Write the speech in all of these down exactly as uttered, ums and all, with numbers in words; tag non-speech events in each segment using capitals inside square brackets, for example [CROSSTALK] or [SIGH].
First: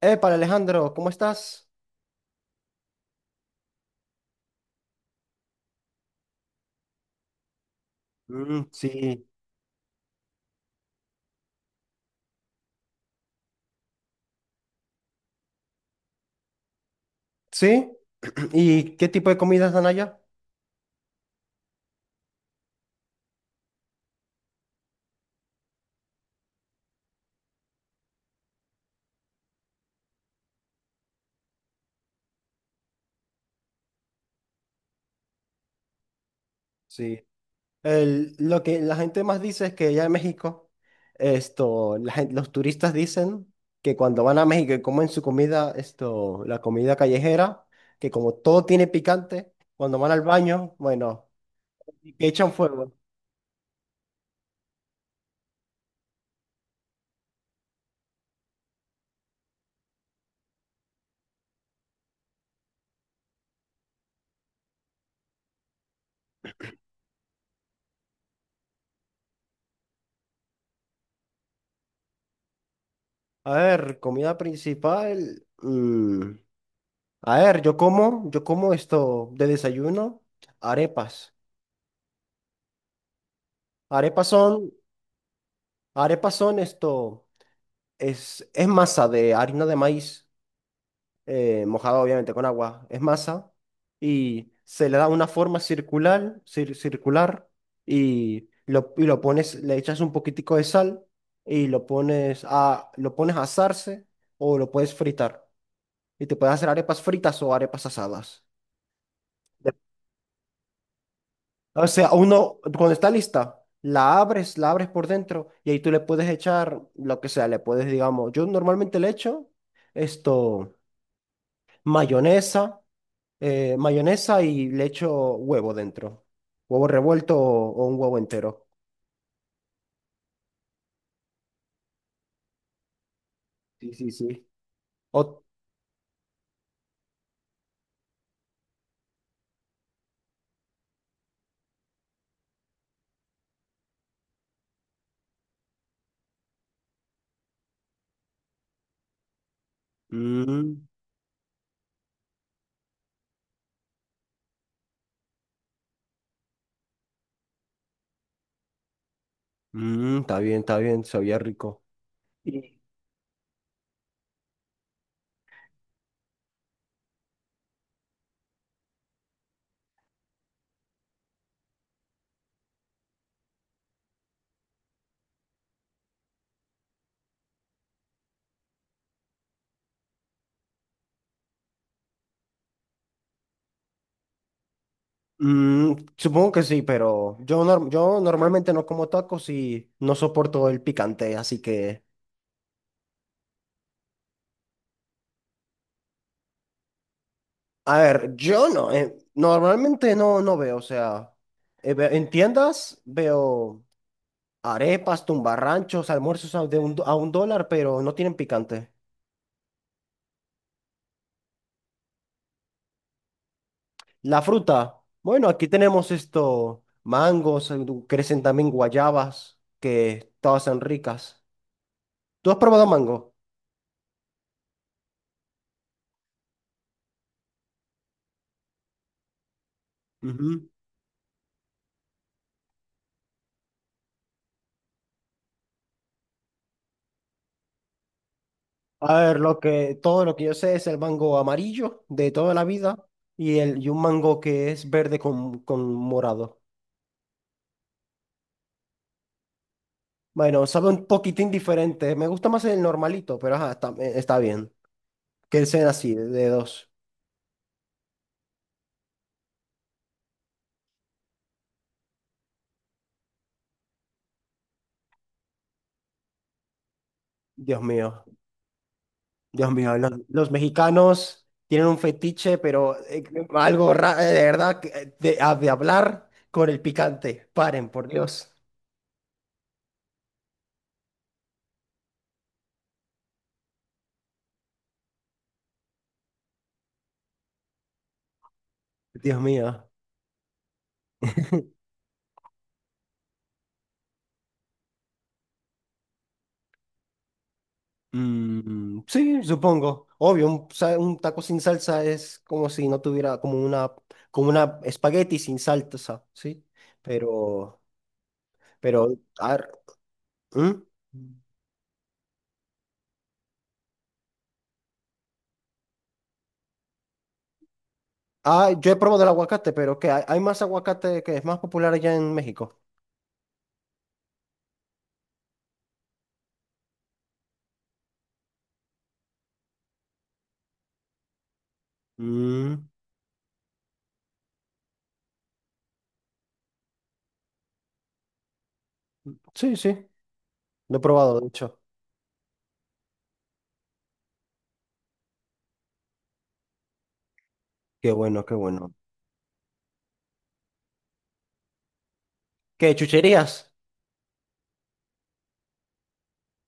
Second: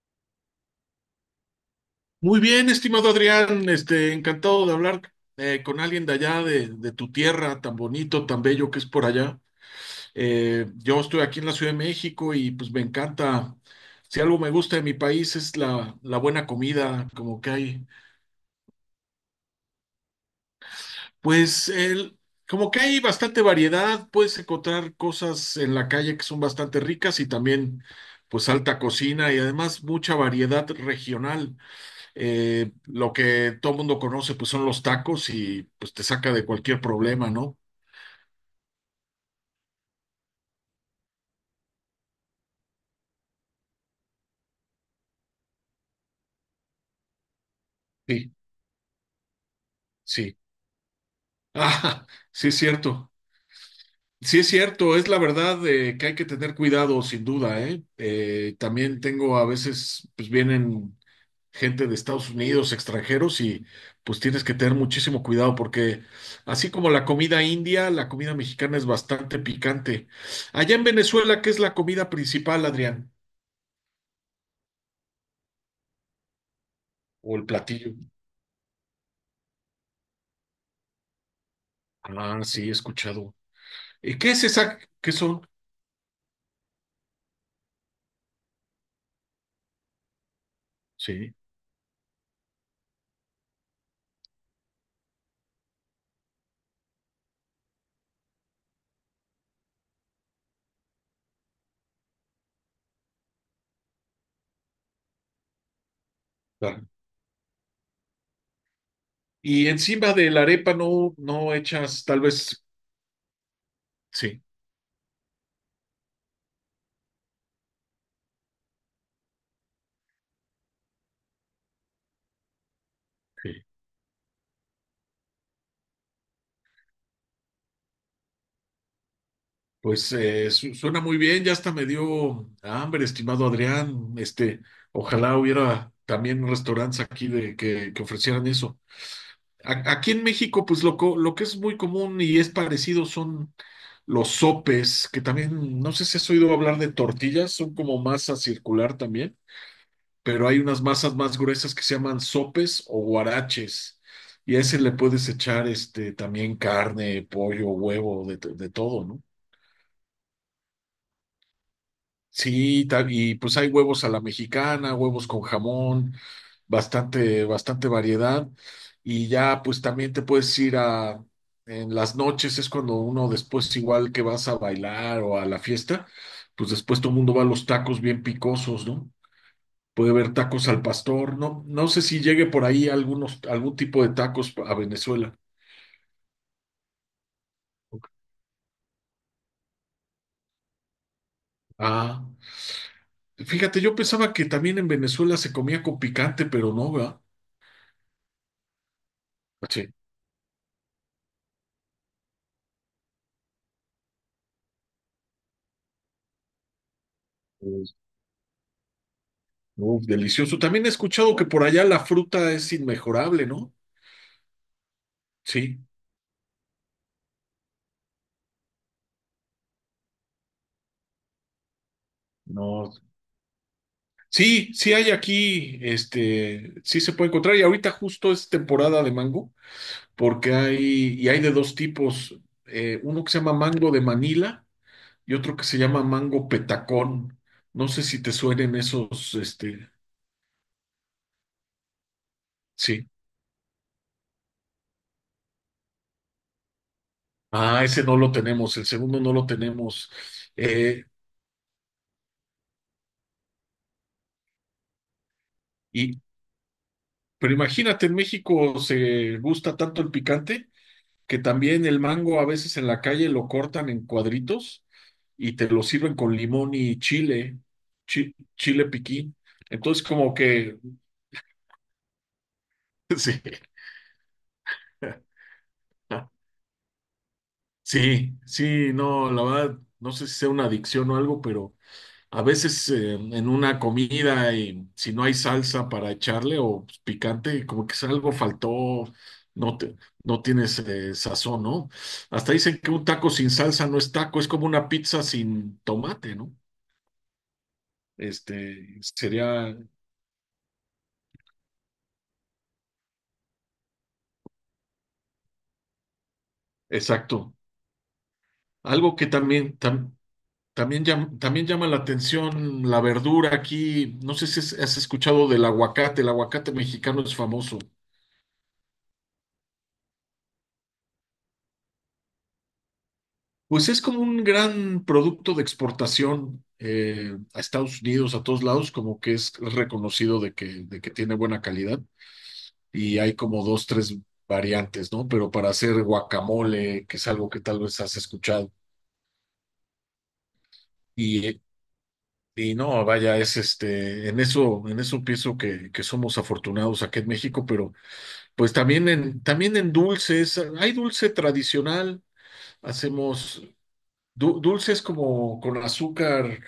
Epa, Alejandro, ¿cómo estás? Muy bien, estimado Adrián, este, encantado de hablar eh, con alguien de allá, de, de tu tierra, tan bonito, tan Mm, bello que es por sí. allá. Eh, yo estoy aquí en la Ciudad de México y pues me encanta, si algo me gusta de mi país es la, la buena comida, como que hay, ¿Sí? [CLEARS THROAT] ¿Y qué tipo de comidas dan allá? pues el, como que hay bastante variedad, puedes encontrar cosas en la calle que son bastante ricas y también pues alta cocina y además mucha variedad regional. Eh, lo que todo mundo conoce, pues son los tacos y pues te saca de cualquier Sí. problema, ¿no? El- lo que la gente más dice es que allá en México, esto, la gen- los turistas dicen que cuando van a México y comen su comida, esto, la comida callejera, que Sí, como todo tiene picante, cuando van al sí. baño, bueno, Ah, que [LAUGHS] sí echan es fuego. cierto. Sí es cierto, es la verdad, eh, que hay que tener cuidado, sin duda, ¿eh? Eh, también tengo a veces, pues vienen gente de Estados Unidos, extranjeros, y pues tienes que tener muchísimo cuidado porque así como la comida india, la comida mexicana es bastante picante. Allá en Venezuela, ¿qué es la comida principal, Adrián? A ver, comida principal. mm, O A el ver, yo platillo. como, yo como esto de desayuno, arepas. Ah, sí, he escuchado. ¿Y Arepas qué es son esa? ¿Qué son? Arepas son esto, es, es masa de harina de maíz, Sí, eh, mojada obviamente con agua, es masa y se le da una forma circular, cir- circular y lo, y lo pones, le echas un poquitico de sal y lo pones a, lo pones a asarse o lo puedes fritar y te puedes hacer claro. arepas fritas o arepas asadas. Y encima de la arepa no, no O echas, sea, tal uno, vez, cuando está lista, la sí. abres, la abres por dentro y ahí tú le puedes echar lo que sea, le puedes, digamos, yo normalmente le echo esto, mayonesa, Sí, eh, mayonesa y le echo huevo dentro, huevo revuelto o, o un huevo entero. pues eh, su- suena muy bien, ya hasta me dio hambre, estimado Sí, sí, Adrián. sí. Este, ojalá O, hubiera también restaurantes aquí de que, que ofrecieran eso. A- aquí en México, pues lo, co- lo que es muy común y es parecido son los sopes, que también, no sé si has oído hablar de tortillas, son como masa circular también. Pero hay unas mm, masas más gruesas que se llaman sopes o guaraches. Y a ese le puedes echar este también carne, pollo, huevo, de, de todo, ¿no? Mm, está bien, está bien, sabía rico. Y, Sí, ta- y pues hay huevos a la mexicana, huevos con jamón, bastante, bastante variedad. Y ya pues también te puedes ir a, en las noches es cuando uno después igual que vas a bailar o a la fiesta, pues después todo el mundo va a los tacos bien picosos, ¿no? Puede haber tacos al pastor. No, no sé si llegue por ahí algunos, algún tipo de tacos a Venezuela. Mm, supongo que sí, pero yo, nor, yo normalmente no como tacos y no soporto el picante, así que... Ah, fíjate, yo pensaba que también en Venezuela se comía con picante, pero no, ¿verdad? A ver, yo no, eh, Sí. normalmente no, no veo, o sea, eh, ve- en tiendas veo arepas, tumbarranchos, almuerzos a, de un, do- a un dólar, Pues, pero no tienen picante. uf, delicioso. También he escuchado que por allá la fruta es inmejorable, ¿no? La fruta, bueno, aquí Sí, tenemos esto, mangos, eh, du- crecen también guayabas, que todas son ricas. ¿Tú has probado no. mango? Sí, sí hay aquí, este, sí se puede encontrar y ahorita justo es temporada de mango porque Ujú. hay, y hay de dos tipos, eh, uno que se llama mango de Manila y otro que se llama mango petacón. No sé si te suenen A esos, ver, lo este, que, todo lo que yo sé es el mango amarillo de toda la vida sí. y, el, y un mango que es verde con, con morado. Ah, ese no lo tenemos, el segundo no lo tenemos. Bueno, sabe Eh, un poquitín diferente. Me gusta más el normalito, pero ajá, está, eh, está bien. Que sean así, y, de, de dos. pero imagínate, en México se gusta tanto el picante que también el mango a veces en la calle lo cortan en cuadritos y te lo sirven con limón y chile, Dios mío, chi- chile piquín. Dios mío. Entonces, Los, como los que, mexicanos tienen un fetiche, pero [LAUGHS] eh, sí. algo raro, de verdad, que, eh, [LAUGHS] de, ah, de hablar con el picante. Paren, por Sí, Dios. sí, no, la verdad, no sé si sea una adicción o algo, pero a veces, eh, en una comida, y si no hay salsa para echarle o picante, como que es algo faltó, Dios no mío. te, no tienes, eh, sazón, ¿no? [LAUGHS] Hasta dicen que un taco sin salsa no es taco, es como una pizza sin tomate, ¿no? Este Mm, sí, sería supongo. Obvio, un, sa- un taco sin salsa es como si no tuviera como una, como una espagueti sin salsa, ¿sí? exacto. Pero, pero, Algo que ar- también tam- ¿Mm? también llam- también llama la atención la verdura aquí. No sé si has has escuchado del aguacate. El aguacate mexicano es famoso. Ah, yo he probado el aguacate, pero que hay, hay más aguacate que es más popular allá en México. Pues es como un gran producto de exportación, eh, a Estados Unidos, a todos lados, como que es reconocido de que, de que tiene buena calidad Mm, y hay como dos, tres variantes, ¿no? Pero para hacer guacamole, que es algo que tal vez has escuchado, sí, sí, lo he probado, y, de eh, hecho. y no, vaya, es este, en eso, en eso pienso que, que somos afortunados aquí en México, pero Qué bueno, qué pues bueno. también en, también en dulces, hay dulce tradicional, ¿Qué, hacemos chucherías? du- dulces como con azúcar,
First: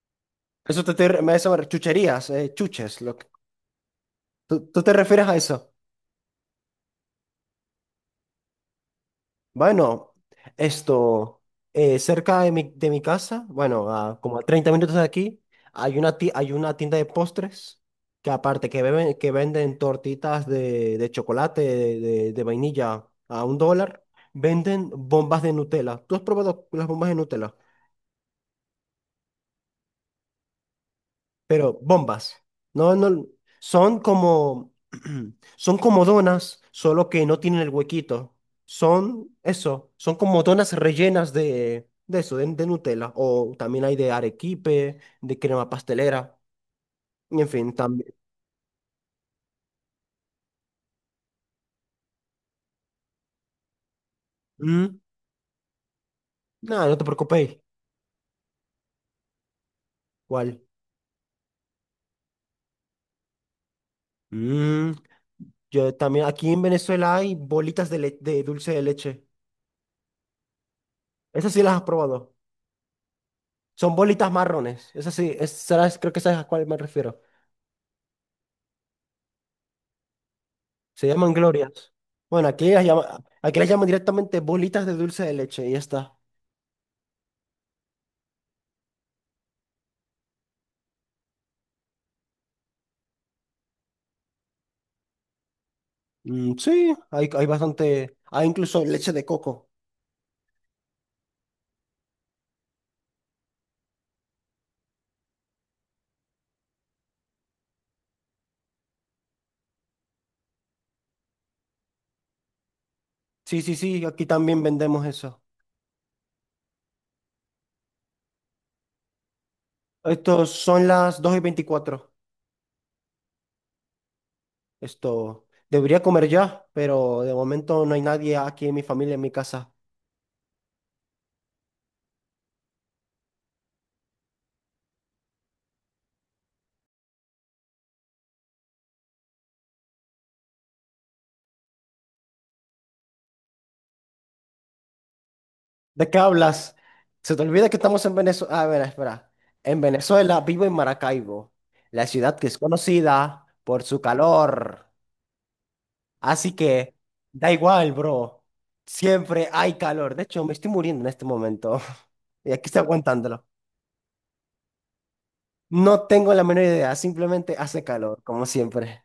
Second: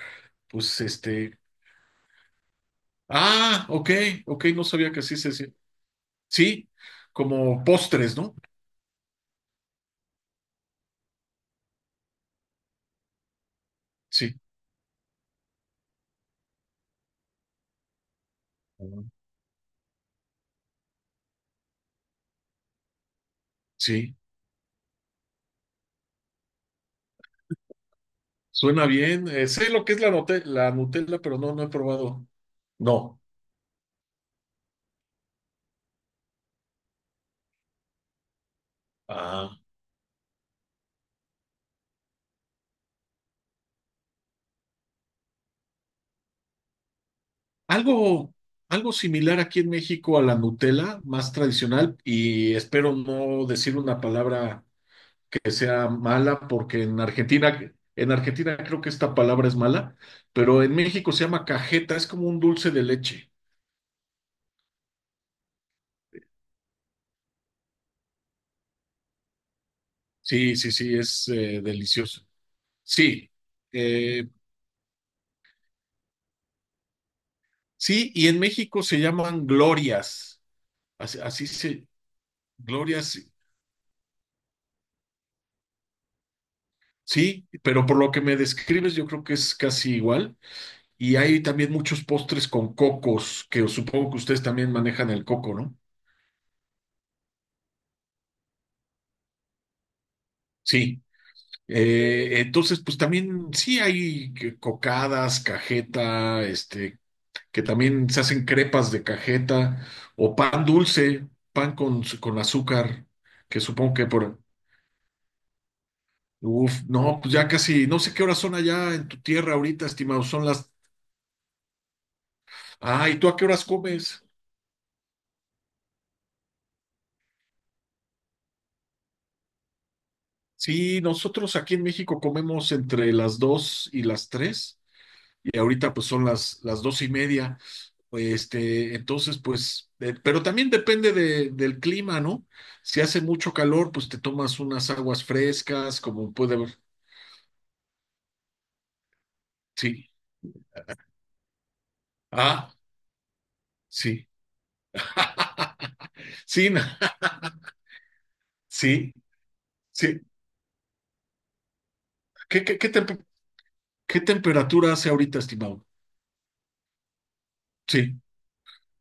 pues Eso te, estoy re- me- este, eso me- Chucherías, eh, chuches. Lo que- ah, ok, ok, no ¿tú, tú sabía te que así refieres se a decía. eso? Sí, como postres, ¿no? Bueno, esto, eh, cerca de mi, de mi casa, bueno, a Sí, como a treinta minutos de aquí, hay una, ti- hay una tienda de postres que aparte que, beben- que venden tortitas de, de chocolate, de, de- de vainilla a un dólar, sí, venden bombas de Nutella. ¿Tú has probado las bombas de Nutella? suena bien. Eh, sé lo que es la, note- la Nutella, pero no, no he Pero probado. bombas. No, No. no, son como, [CLEARS THROAT] son como donas, solo que no tienen el huequito. Son Ah, eso, son como donas rellenas de, de eso, de, de Nutella. O también hay de arequipe, de crema pastelera. Y en fin, también. algo, algo similar aquí en México a la Nutella, más tradicional, y espero no decir una palabra Mm. que sea mala, porque Nada, no en te preocupes. Argentina, en Argentina creo que esta palabra es mala, ¿Cuál? pero en México se llama cajeta, es como un dulce de leche. Mm, yo también, aquí en Venezuela hay bolitas de, le- de dulce de leche. Sí, sí, sí, es, Esas eh, sí las has delicioso. probado. Sí, Son eh, bolitas marrones. Esas sí, es- será- creo que sabes a cuál me refiero. sí, y en México se llaman glorias, Se así, llaman así se, glorias. Bueno, aquí las glorias, llama, aquí las llaman directamente bolitas de dulce de leche y ya está. sí, pero por lo que me describes yo creo que es casi igual. Y hay también muchos postres con cocos, que supongo que ustedes también manejan el coco, ¿no? Mm, sí, hay, hay bastante. Hay incluso leche de coco. Sí, eh, entonces pues también sí hay que- cocadas, cajeta, este, que también se hacen crepas de cajeta o pan dulce, pan con, con azúcar, que Sí, sí, supongo sí, que aquí por... también vendemos eso. Uf, no, pues ya casi, no sé qué horas son allá en tu tierra ahorita, estimado, son Estos las... son las dos y veinticuatro. Ah, ¿y tú a qué horas comes? Esto Debería comer ya, pero de momento no hay nadie aquí en mi familia, en mi casa. Sí, nosotros aquí en México comemos entre las dos y las tres, y ahorita pues son las, las dos y media, este, entonces pues, eh, pero también depende de- del clima, ¿no? Si hace mucho calor, pues te tomas unas aguas frescas, ¿De qué como puede hablas? ver. Se te olvida que estamos en Venezuela. A ver, espera. En Sí, Venezuela vivo en Maracaibo, la ciudad que es ah, conocida por su sí, calor. [LAUGHS] Así sí, que na- da igual, bro. sí, Siempre hay calor. sí, De hecho, me estoy muriendo en este momento. [LAUGHS] Y aquí ¿qué, estoy qué, qué, tem- aguantándolo. ¿Qué temperatura hace ahorita, estimado? No tengo la menor idea. Simplemente hace calor, Sí. como siempre.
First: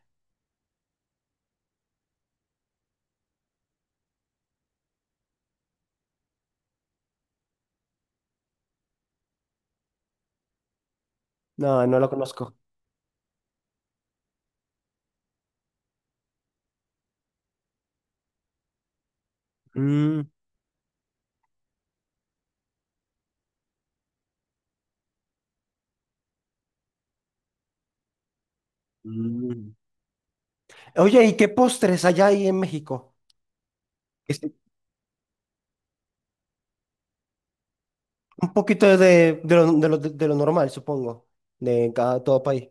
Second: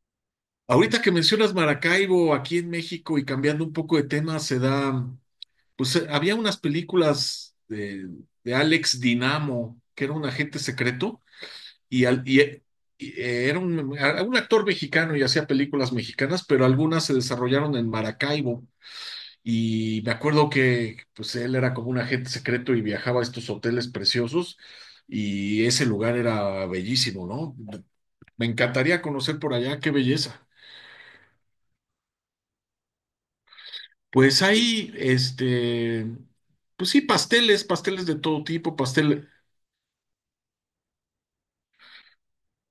Ahorita que mencionas Maracaibo, aquí en México, y cambiando un poco de tema, se da, pues, eh, había unas películas de, de Alex Dinamo, que era un agente secreto, No, no y, lo al- y, conozco. eh, y, eh, era un, a- un actor mexicano y hacía películas mexicanas, pero algunas se desarrollaron en Maracaibo. Y me Mm, acuerdo que pues él era como un agente secreto y viajaba a estos hoteles preciosos y ese lugar era bellísimo, ¿no? Me encantaría conocer por mm. allá, qué belleza. Oye, ¿y qué postres allá hay en México? Pues Este, hay, este, pues sí, pasteles, pasteles de todo Un tipo, poquito pastel, de, de lo, de lo- de lo normal, supongo, de cada todo país.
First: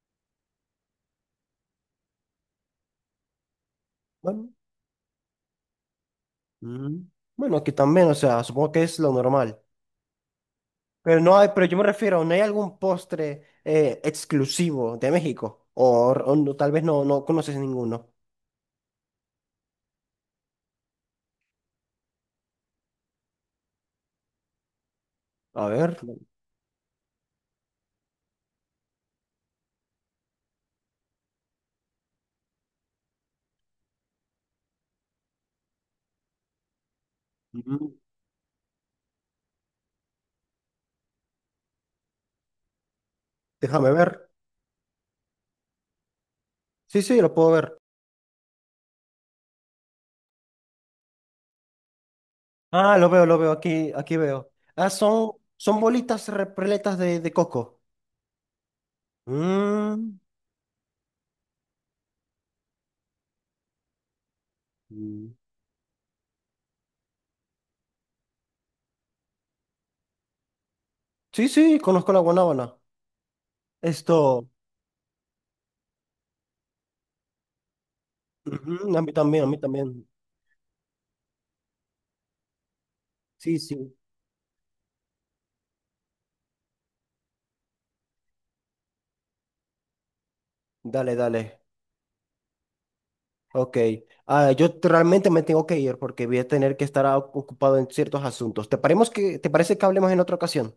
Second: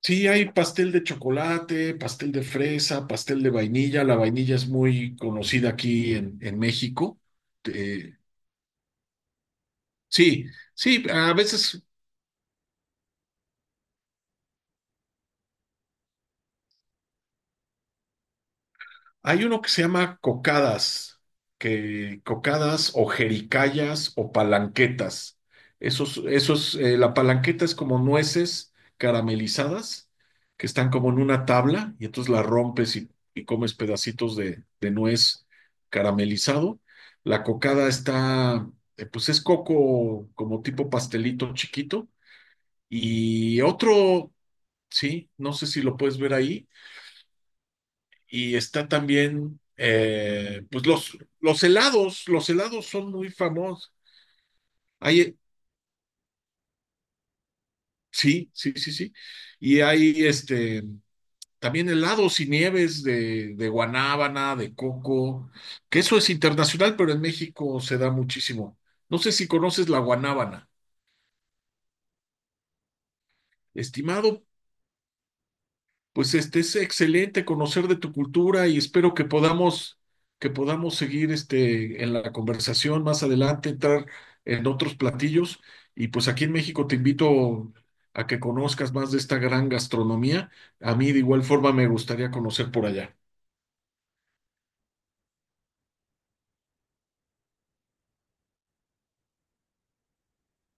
sí, hay pastel de chocolate, pastel de fresa, pastel de vainilla. La Bueno, vainilla es muy conocida aquí en, en mm. México. Bueno, aquí también, Eh, o sea, supongo que es lo normal. sí, sí, Pero a no hay, pero yo veces me refiero, ¿no hay algún postre eh, exclusivo de México? O, o no- Tal vez no, no conoces ninguno. hay uno que se llama cocadas, que cocadas o jericayas o palanquetas. A ver, Esos, esos, eh, la palanqueta es como nueces caramelizadas que están como en una tabla y entonces la rompes y, y comes pedacitos de, de nuez caramelizado. La cocada mm, está, eh, pues es coco como tipo pastelito chiquito. Y déjame ver. otro, sí, no sé si lo puedes ver ahí Sí, sí, lo puedo ver. y está también, eh, pues los, los helados, los helados Ah, lo son veo, muy lo veo, famosos. aquí, aquí veo. Ah, son, Hay, son bolitas repletas de, de coco. sí, sí, sí, sí. Y Mm, hay este, también helados y nieves de, de guanábana, de mm. coco, que eso es internacional, pero en México se da muchísimo. No sé si conoces la guanábana. Sí, sí, conozco la guanábana. Estimado, Esto, pues este es excelente conocer de tu cultura y ujú, a mí espero que también, a mí podamos, también. que podamos seguir este en la conversación más Sí, adelante, sí. entrar en otros platillos y pues aquí en México te invito a que conozcas más de esta gran gastronomía. A mí Dale, de igual dale. forma me gustaría conocer por allá. Ok. Ah, yo te- realmente me tengo que ir porque voy a tener que estar ah, ocupado en ciertos asuntos. ¿Te paremos que, ¿te parece que hablemos en otra ocasión?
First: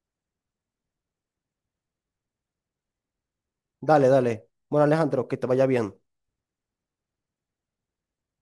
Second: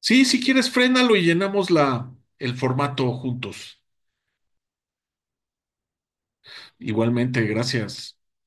Sí, si quieres, frénalo y llenamos la el formato juntos. Dale, dale. Bueno, Alejandro, que te vaya bien. Igualmente, gracias.